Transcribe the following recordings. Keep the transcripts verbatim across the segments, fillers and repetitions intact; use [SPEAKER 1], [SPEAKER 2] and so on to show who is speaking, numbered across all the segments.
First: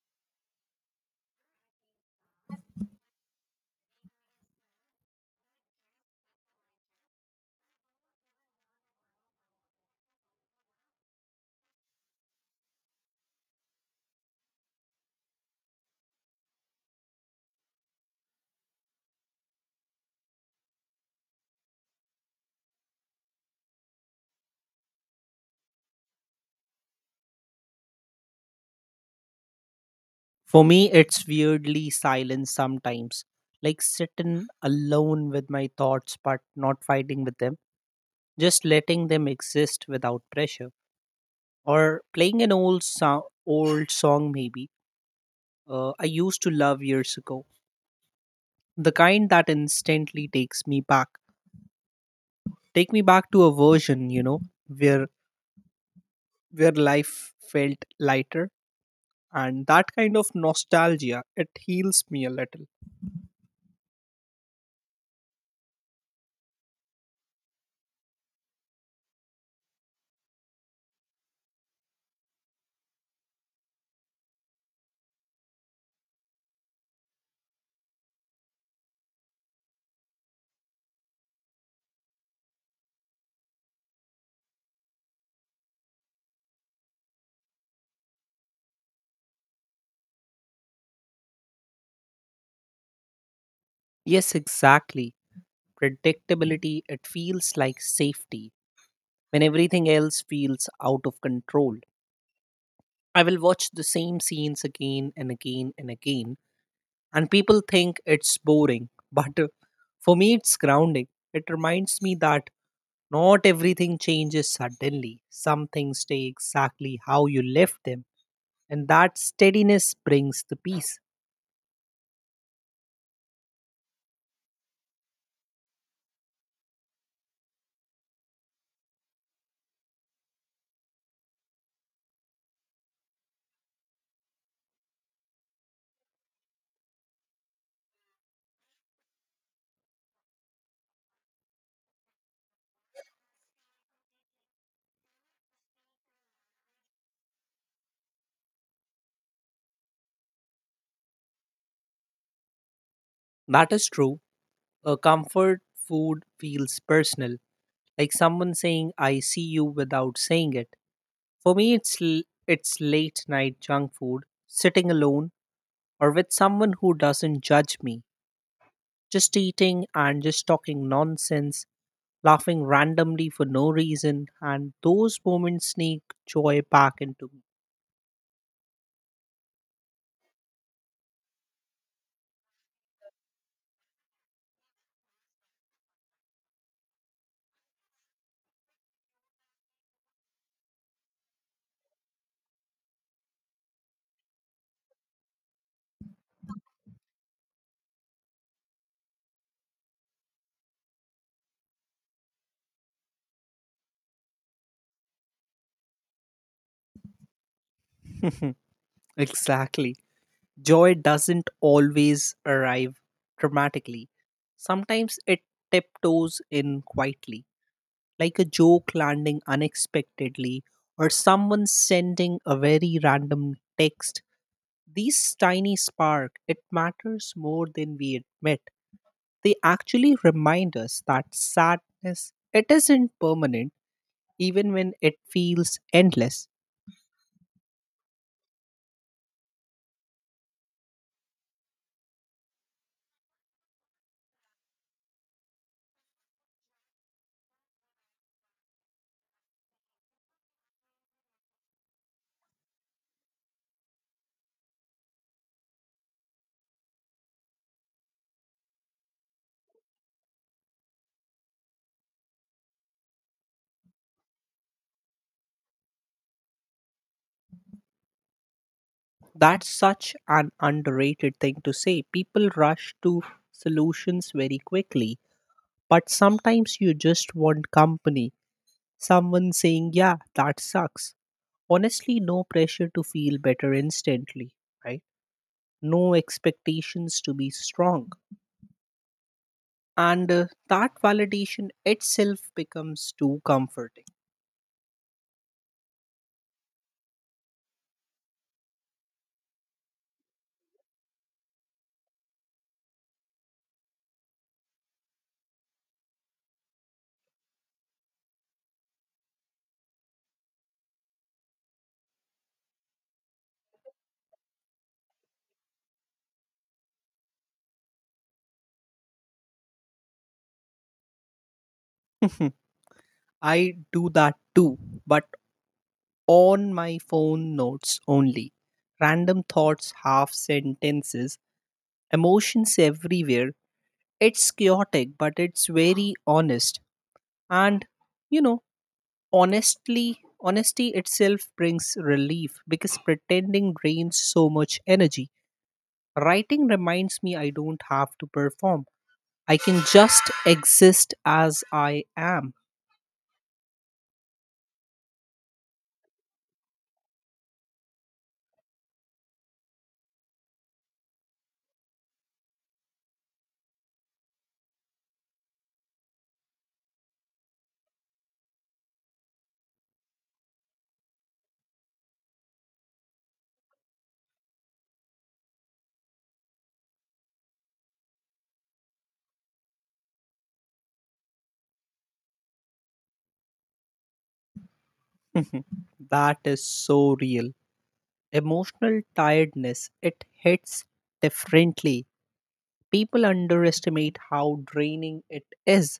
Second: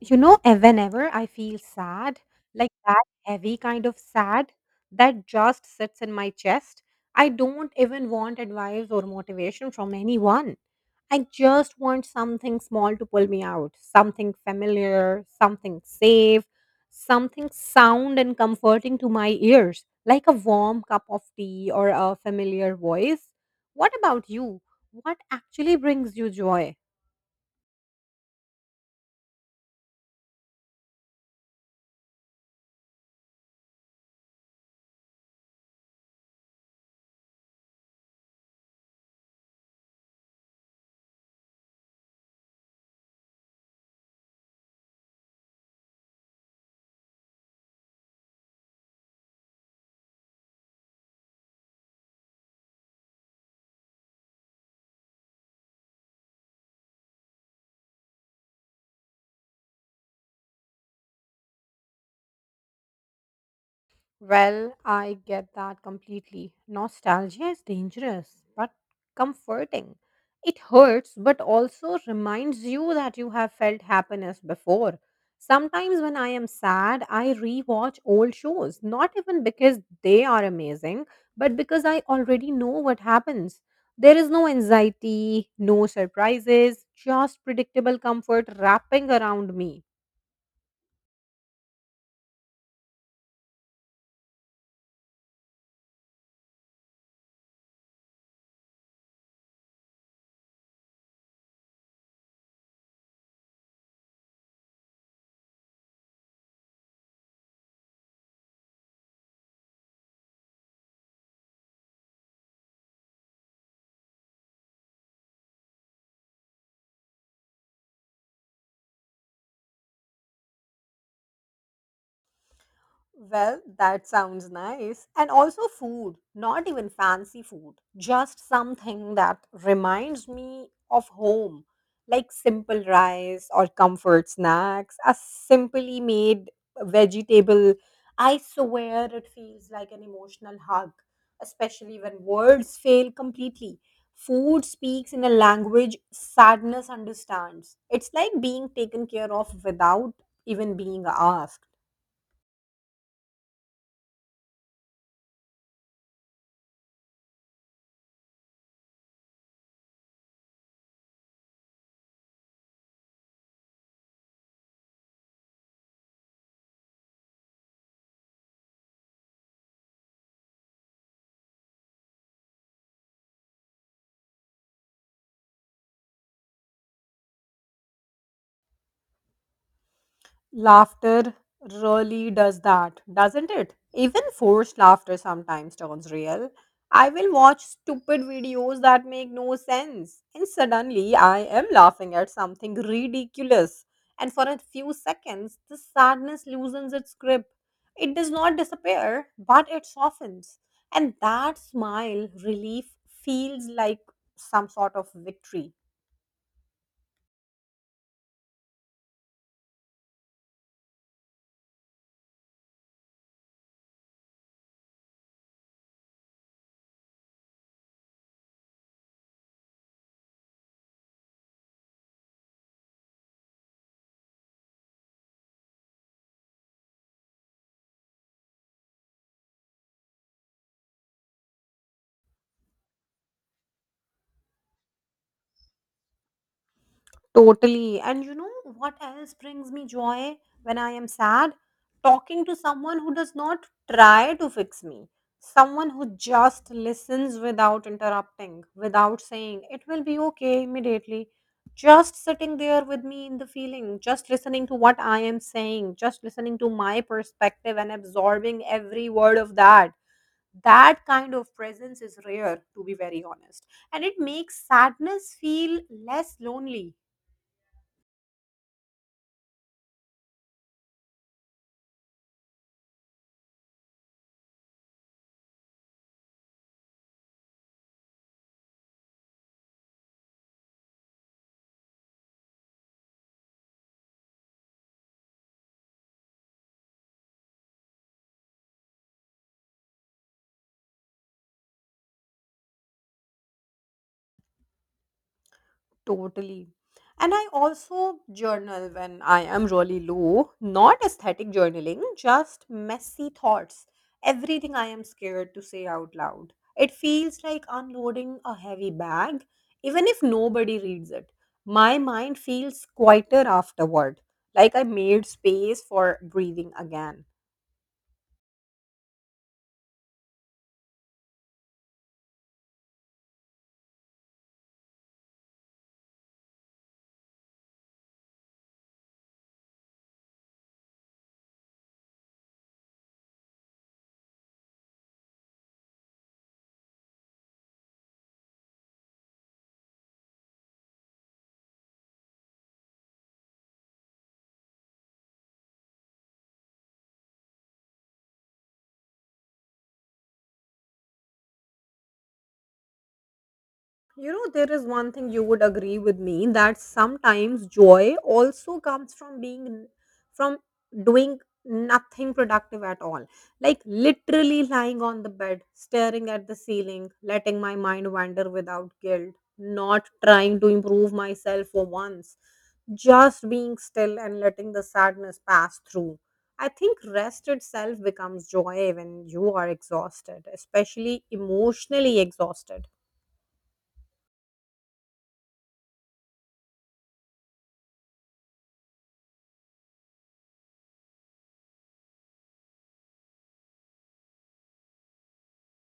[SPEAKER 1] You know, eh, whenever I feel sad, like that heavy kind of sad that just sits in my chest, I don't even want advice or motivation from anyone. I just want something small to pull me out, something familiar, something safe, something sound and comforting to my ears, like a warm cup of tea or a familiar voice. What about you? What actually brings you joy?
[SPEAKER 2] For me, it's weirdly silent sometimes, like sitting alone with my thoughts but not fighting with them, just letting them exist without pressure. Or playing an old song, old song maybe uh, I used to love years ago, the kind that instantly takes me back, take me back to a version you know where where life felt lighter, and that kind of nostalgia it heals me a little.
[SPEAKER 1] Well, I get that completely. Nostalgia is dangerous, but comforting. It hurts, but also reminds you that you have felt happiness before. Sometimes when I am sad, I rewatch old shows, not even because they are amazing, but because I already know what happens. There is no anxiety, no surprises, just predictable comfort wrapping around me.
[SPEAKER 2] Yes, exactly predictability, it feels like safety when everything else feels out of control. I will watch the same scenes again and again and again, and people think it's boring, but uh, for me, it's grounding. It reminds me that not everything changes suddenly, some things stay exactly how you left them, and that steadiness brings the peace.
[SPEAKER 1] Well, that sounds nice. And also food, not even fancy food, just something that reminds me of home, like simple rice or comfort snacks, a simply made vegetable. I swear it feels like an emotional hug, especially when words fail completely. Food speaks in a language sadness understands. It's like being taken care of without even being asked.
[SPEAKER 2] That is true. A comfort food feels personal, like someone saying, I see you without saying it. For me, it's l- it's late night junk food, sitting alone or with someone who doesn't judge me, just eating and just talking nonsense, laughing randomly for no reason, and those moments sneak joy back into
[SPEAKER 1] Laughter really does that, doesn't it? Even forced laughter sometimes turns real. I will watch stupid videos that make no sense, and suddenly I am laughing at something ridiculous. And for a few seconds, the sadness loosens its grip. It does not disappear, but it softens. And that smile relief feels like some sort of victory.
[SPEAKER 2] me. Exactly. Joy doesn't always arrive dramatically. Sometimes it tiptoes in quietly, like a joke landing unexpectedly or someone sending a very random text. These tiny spark, it matters more than we admit. They actually remind us that sadness, it isn't permanent, even when it feels endless.
[SPEAKER 1] Totally. And you know what else brings me joy when I am sad? Talking to someone who does not try to fix me, someone who just listens without interrupting, without saying, it will be okay immediately. Just sitting there with me in the feeling, just listening to what I am saying, just listening to my perspective and absorbing every word of that. That kind of presence is rare, to be very honest. And it makes sadness feel less lonely.
[SPEAKER 2] That's such an underrated thing to say. People rush to solutions very quickly, but sometimes you just want company. Someone saying, yeah, that sucks. Honestly, no pressure to feel better instantly, right? No expectations to be strong, and uh, that validation itself becomes too comforting.
[SPEAKER 1] Totally. And I also journal when I am really low, not aesthetic journaling, just messy thoughts. Everything I am scared to say out loud. It feels like unloading a heavy bag, even if nobody reads it. My mind feels quieter afterward, like I made space for breathing again.
[SPEAKER 2] I do that too, but on my phone notes only. Random thoughts, half sentences, emotions everywhere. It's chaotic, but it's very honest. And you know, honestly, honesty itself brings relief because pretending drains so much energy. Writing reminds me I don't have to perform. I can just exist as I am.
[SPEAKER 1] You know, there is one thing you would agree with me that sometimes joy also comes from being from doing nothing productive at all. Like literally lying on the bed, staring at the ceiling, letting my mind wander without guilt, not trying to improve myself for once, just being still and letting the sadness pass through. I think rest itself becomes joy when you are exhausted, especially emotionally exhausted.
[SPEAKER 2] That is so real. Emotional tiredness, it hits differently. People underestimate how draining it is.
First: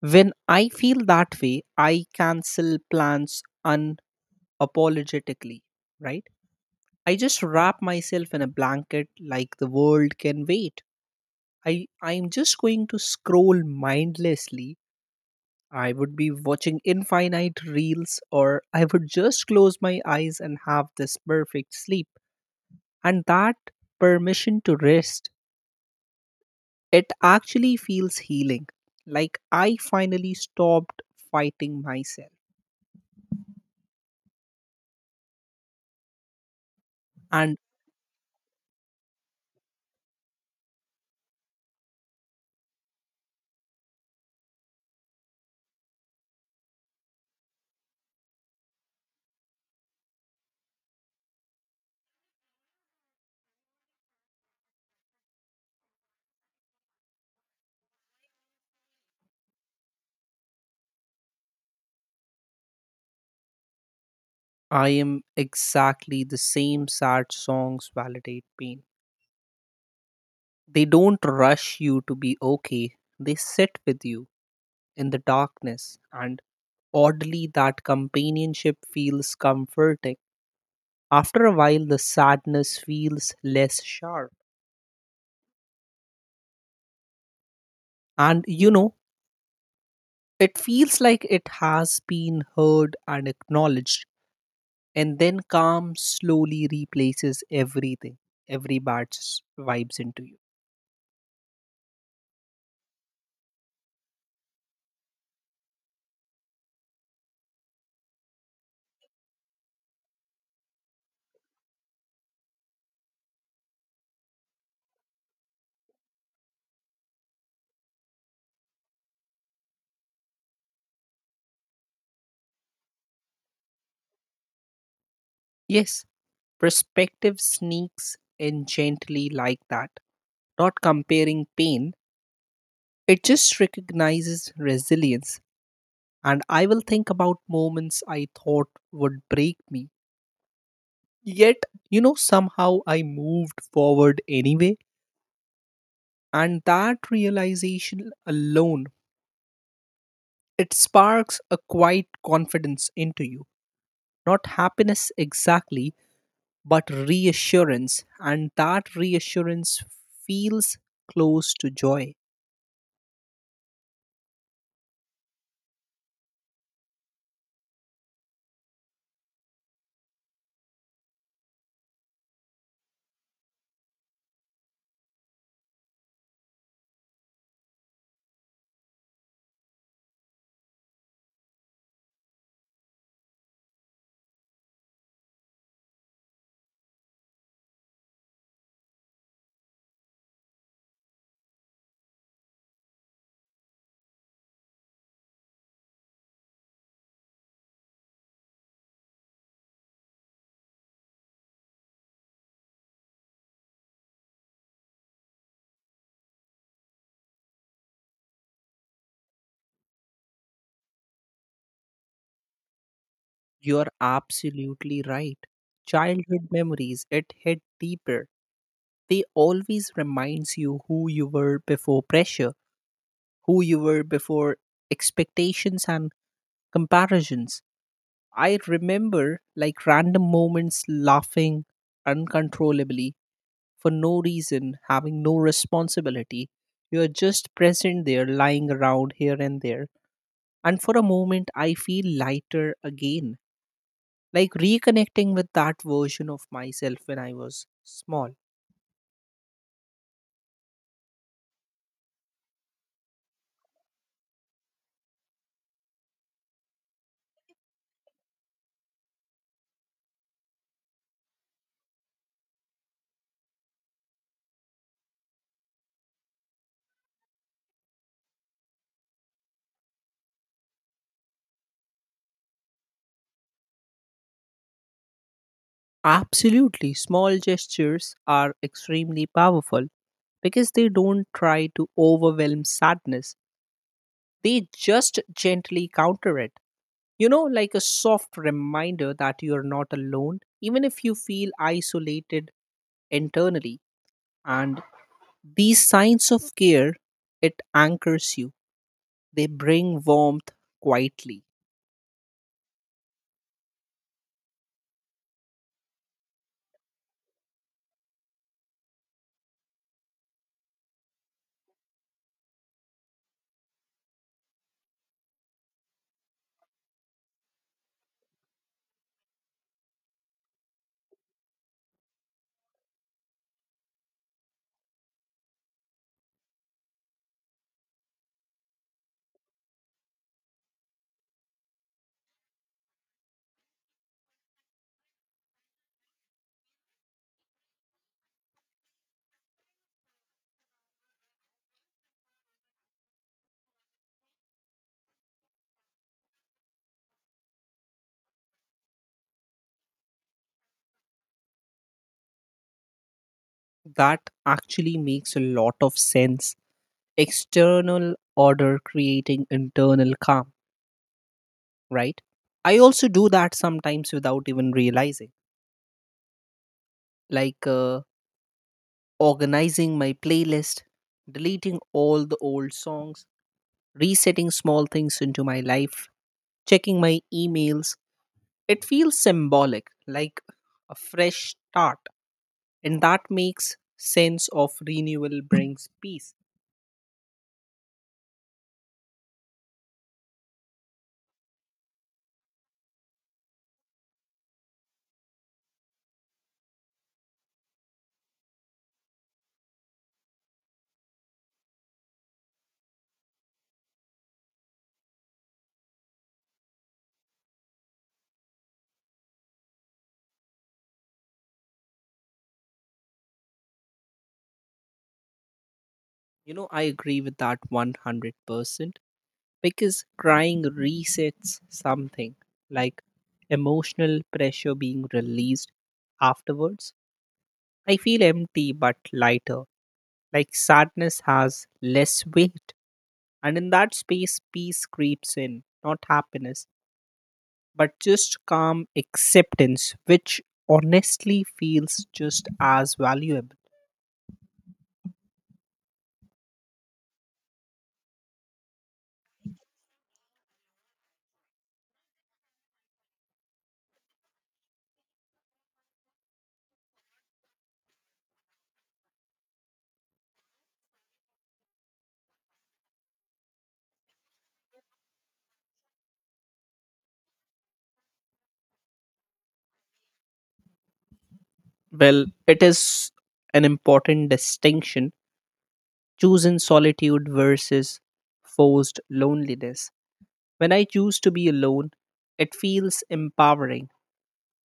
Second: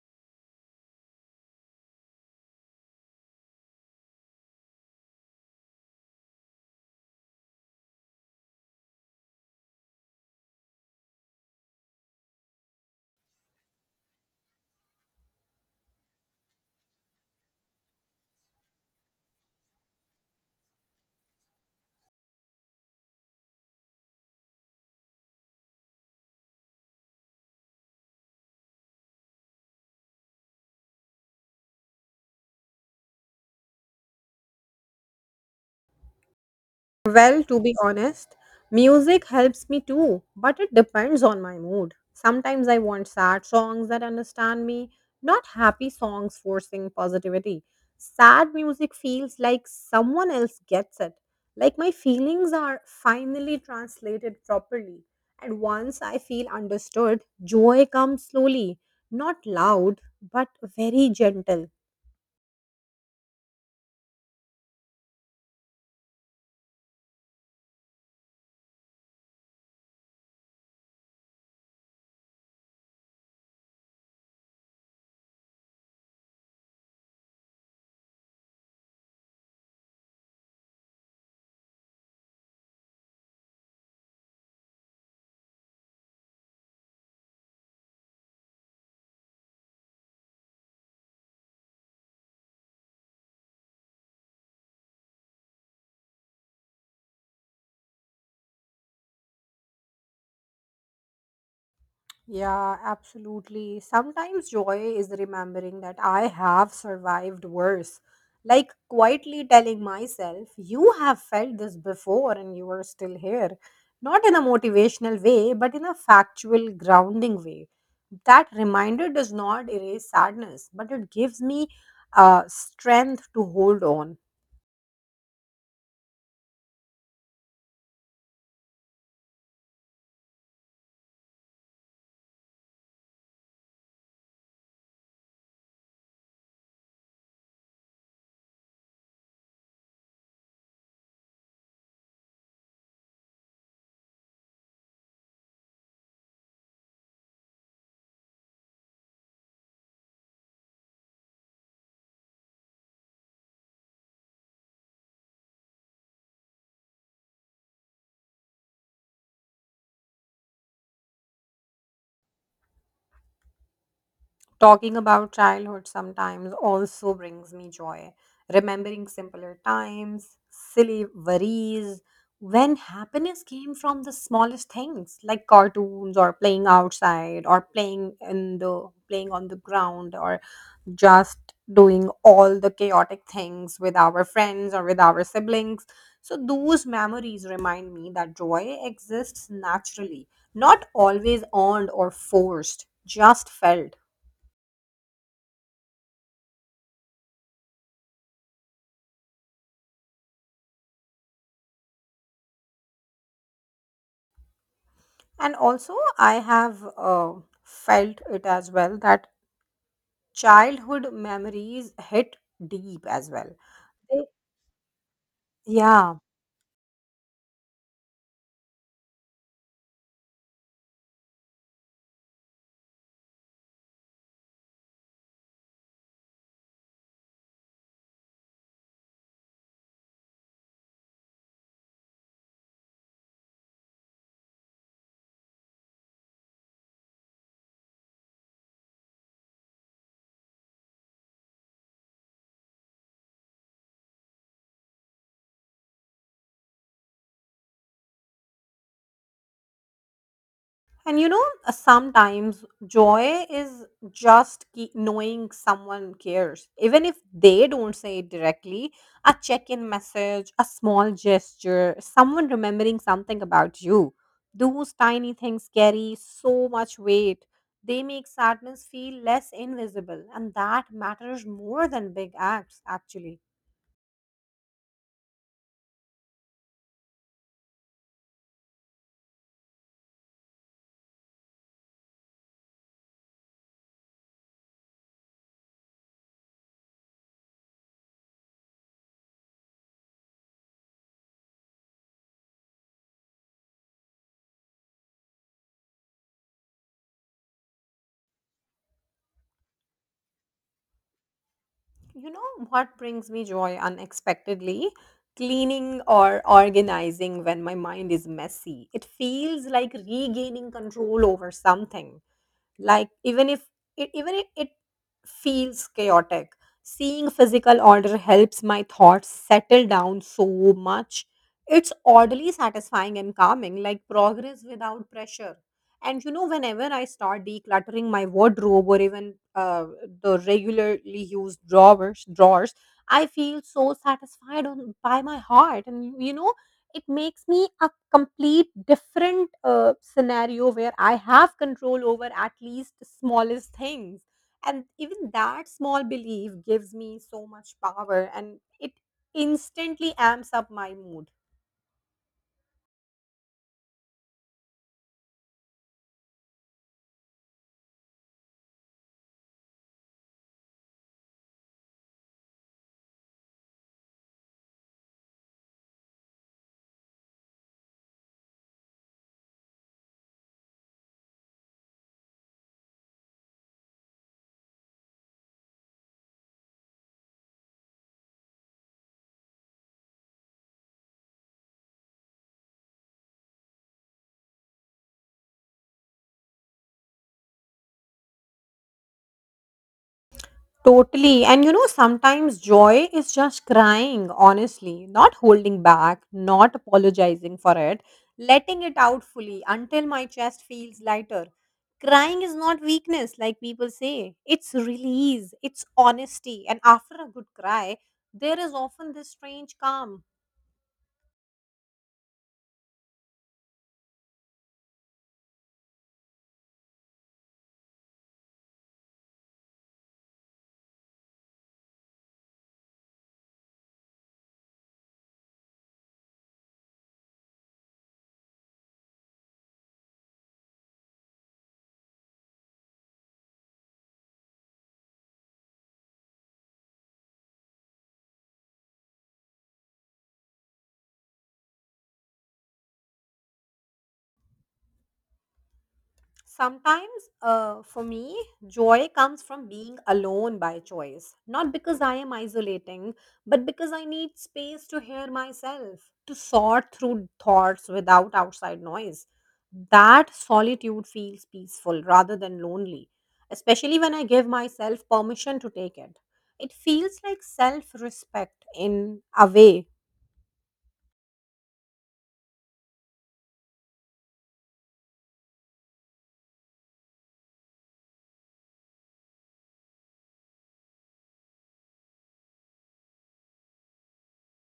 [SPEAKER 2] When I feel that way, I cancel plans unapologetically, right? I just wrap myself in a blanket like the world can wait. I, I'm just going to scroll mindlessly. I would be watching infinite reels, or I would just close my eyes and have this perfect sleep. And that permission to rest, it actually feels healing. Like I finally stopped fighting myself.
[SPEAKER 1] Well,
[SPEAKER 2] And
[SPEAKER 1] to be honest, music helps me too, but it depends on my mood. Sometimes I want sad songs that understand me, not happy songs forcing positivity. Sad music feels like someone else gets it, like my feelings are finally translated properly. And once I feel understood, joy comes slowly, not loud, but very gentle.
[SPEAKER 2] I am exactly the same sad songs validate pain. They don't rush you to be okay, they sit with you in the darkness. And oddly, that companionship feels comforting. After a while, the sadness feels less sharp. And you know, it feels like it has been heard and acknowledged. And then calm slowly replaces everything, every bad s- vibes into you.
[SPEAKER 1] Yeah, absolutely. Sometimes joy is remembering that I have survived worse. Like quietly telling myself, you have felt this before and you are still here. Not in a motivational way, but in a factual, grounding way. That reminder does not erase sadness, but it gives me uh, strength to hold on.
[SPEAKER 2] Yes, perspective sneaks in gently like that, not comparing pain. It just recognizes resilience. And I will think about moments I thought would break me. Yet, you know, somehow I moved forward anyway. And that realization alone, it sparks a quiet confidence into you. Not happiness exactly, but reassurance. And that reassurance feels close to joy.
[SPEAKER 1] Talking about childhood sometimes also brings me joy. Remembering simpler times, silly worries, when happiness came from the smallest things like cartoons or playing outside or playing in the playing on the ground or just doing all the chaotic things with our friends or with our siblings. So those memories remind me that joy exists naturally, not always earned or forced, just felt. And also, I have uh, felt it as well that childhood memories hit deep as well.
[SPEAKER 2] You're
[SPEAKER 1] They-
[SPEAKER 2] absolutely right.
[SPEAKER 1] Yeah.
[SPEAKER 2] Childhood memories, it hit deeper. They always reminds you who you were before pressure, who you were before expectations and comparisons. I remember like random moments laughing uncontrollably for no reason, having no responsibility. You're just present there, lying around here and there. And for a moment, I feel lighter again, like reconnecting with that version of myself when I was small.
[SPEAKER 1] And you know, uh, sometimes joy is just ke- knowing someone cares. Even if they don't say it directly, a check in message, a small gesture, someone remembering something about you. Those tiny things carry so much weight. They make sadness feel less invisible, and that matters more than big acts, actually.
[SPEAKER 2] Absolutely, small gestures are extremely powerful because they don't try to overwhelm sadness, they just gently counter it. You know, like a soft reminder that you're not alone, even if you feel isolated internally. And these signs of care, it anchors you, they bring warmth quietly.
[SPEAKER 1] You know what brings me joy unexpectedly? Cleaning or organizing when my mind is messy. It feels like regaining control over something, like even if it, even if it feels chaotic, seeing physical order helps my thoughts settle down so much. It's oddly satisfying and calming, like progress without pressure. And you know, whenever I start decluttering my wardrobe or even uh, the regularly used drawers drawers I feel so satisfied on, by my heart. And you know, it makes me a complete different uh, scenario where I have control over at least the smallest things. And even that small belief gives me so much power, and it instantly amps up my mood.
[SPEAKER 2] That actually makes a lot of sense. External order creating internal calm, right? I also do that sometimes without even realizing, like uh, organizing my playlist, deleting all the old songs, resetting small things into my life, checking my emails. It feels symbolic, like a fresh start. And that makes sense of renewal brings peace.
[SPEAKER 1] Totally. And you know, sometimes joy is just crying, honestly, not holding back, not apologizing for it, letting it out fully until my chest feels lighter. Crying is not weakness, like people say. It's release, it's honesty. And after a good cry, there is often this strange calm.
[SPEAKER 2] You know, I agree with that one hundred percent because crying resets something like emotional pressure being released afterwards. I feel empty but lighter, like sadness has less weight. And in that space, peace creeps in, not happiness, but just calm acceptance, which honestly feels just as valuable.
[SPEAKER 1] Sometimes, uh, for me, joy comes from being alone by choice. Not because I am isolating, but because I need space to hear myself, to sort through thoughts without outside noise. That solitude feels peaceful rather than lonely, especially when I give myself permission to take it. It feels like self respect in a way.
[SPEAKER 2] Well, it is an important distinction choosing solitude versus forced loneliness. When I choose to be alone, it feels empowering.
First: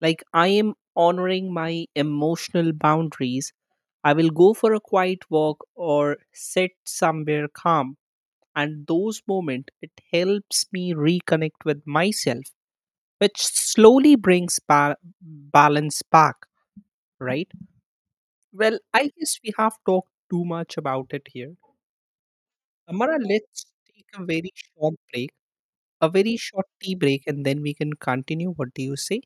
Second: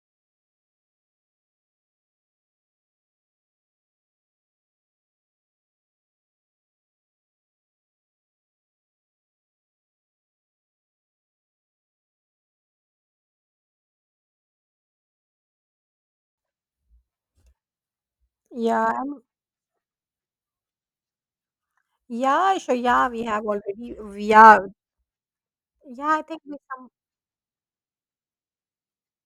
[SPEAKER 2] Like I am honoring my emotional boundaries. I will go for a quiet walk or sit somewhere calm. And those moments, it helps me reconnect with myself which slowly brings ba- balance back, right? Well,
[SPEAKER 1] Yeah,
[SPEAKER 2] I guess we have talked too much about it here.
[SPEAKER 1] yeah, sure. Yeah,
[SPEAKER 2] Amara,
[SPEAKER 1] we have
[SPEAKER 2] let's
[SPEAKER 1] already.
[SPEAKER 2] take a very
[SPEAKER 1] Yeah,
[SPEAKER 2] short break, a
[SPEAKER 1] yeah, I
[SPEAKER 2] very
[SPEAKER 1] think we.
[SPEAKER 2] short tea break, and then we can continue. What do you say?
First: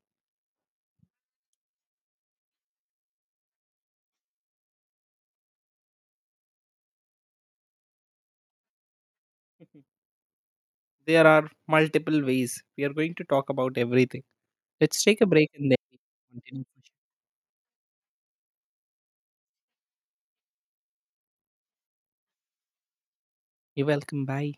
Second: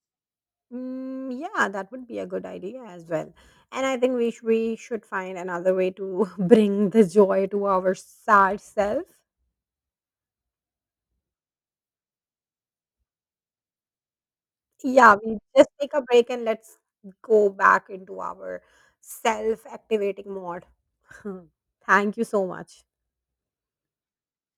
[SPEAKER 1] Mm, yeah, that would be a good idea as well. And I think we sh- we should find another way to bring the joy to our sad self.
[SPEAKER 2] Mhm. There are multiple ways. We are going to talk about everything. Let's
[SPEAKER 1] Yeah,
[SPEAKER 2] take a
[SPEAKER 1] we
[SPEAKER 2] break
[SPEAKER 1] just
[SPEAKER 2] and then
[SPEAKER 1] take a break
[SPEAKER 2] we
[SPEAKER 1] and
[SPEAKER 2] can continue.
[SPEAKER 1] let's go back into our self activating mode. Thank you so much.
[SPEAKER 2] You're welcome. Bye.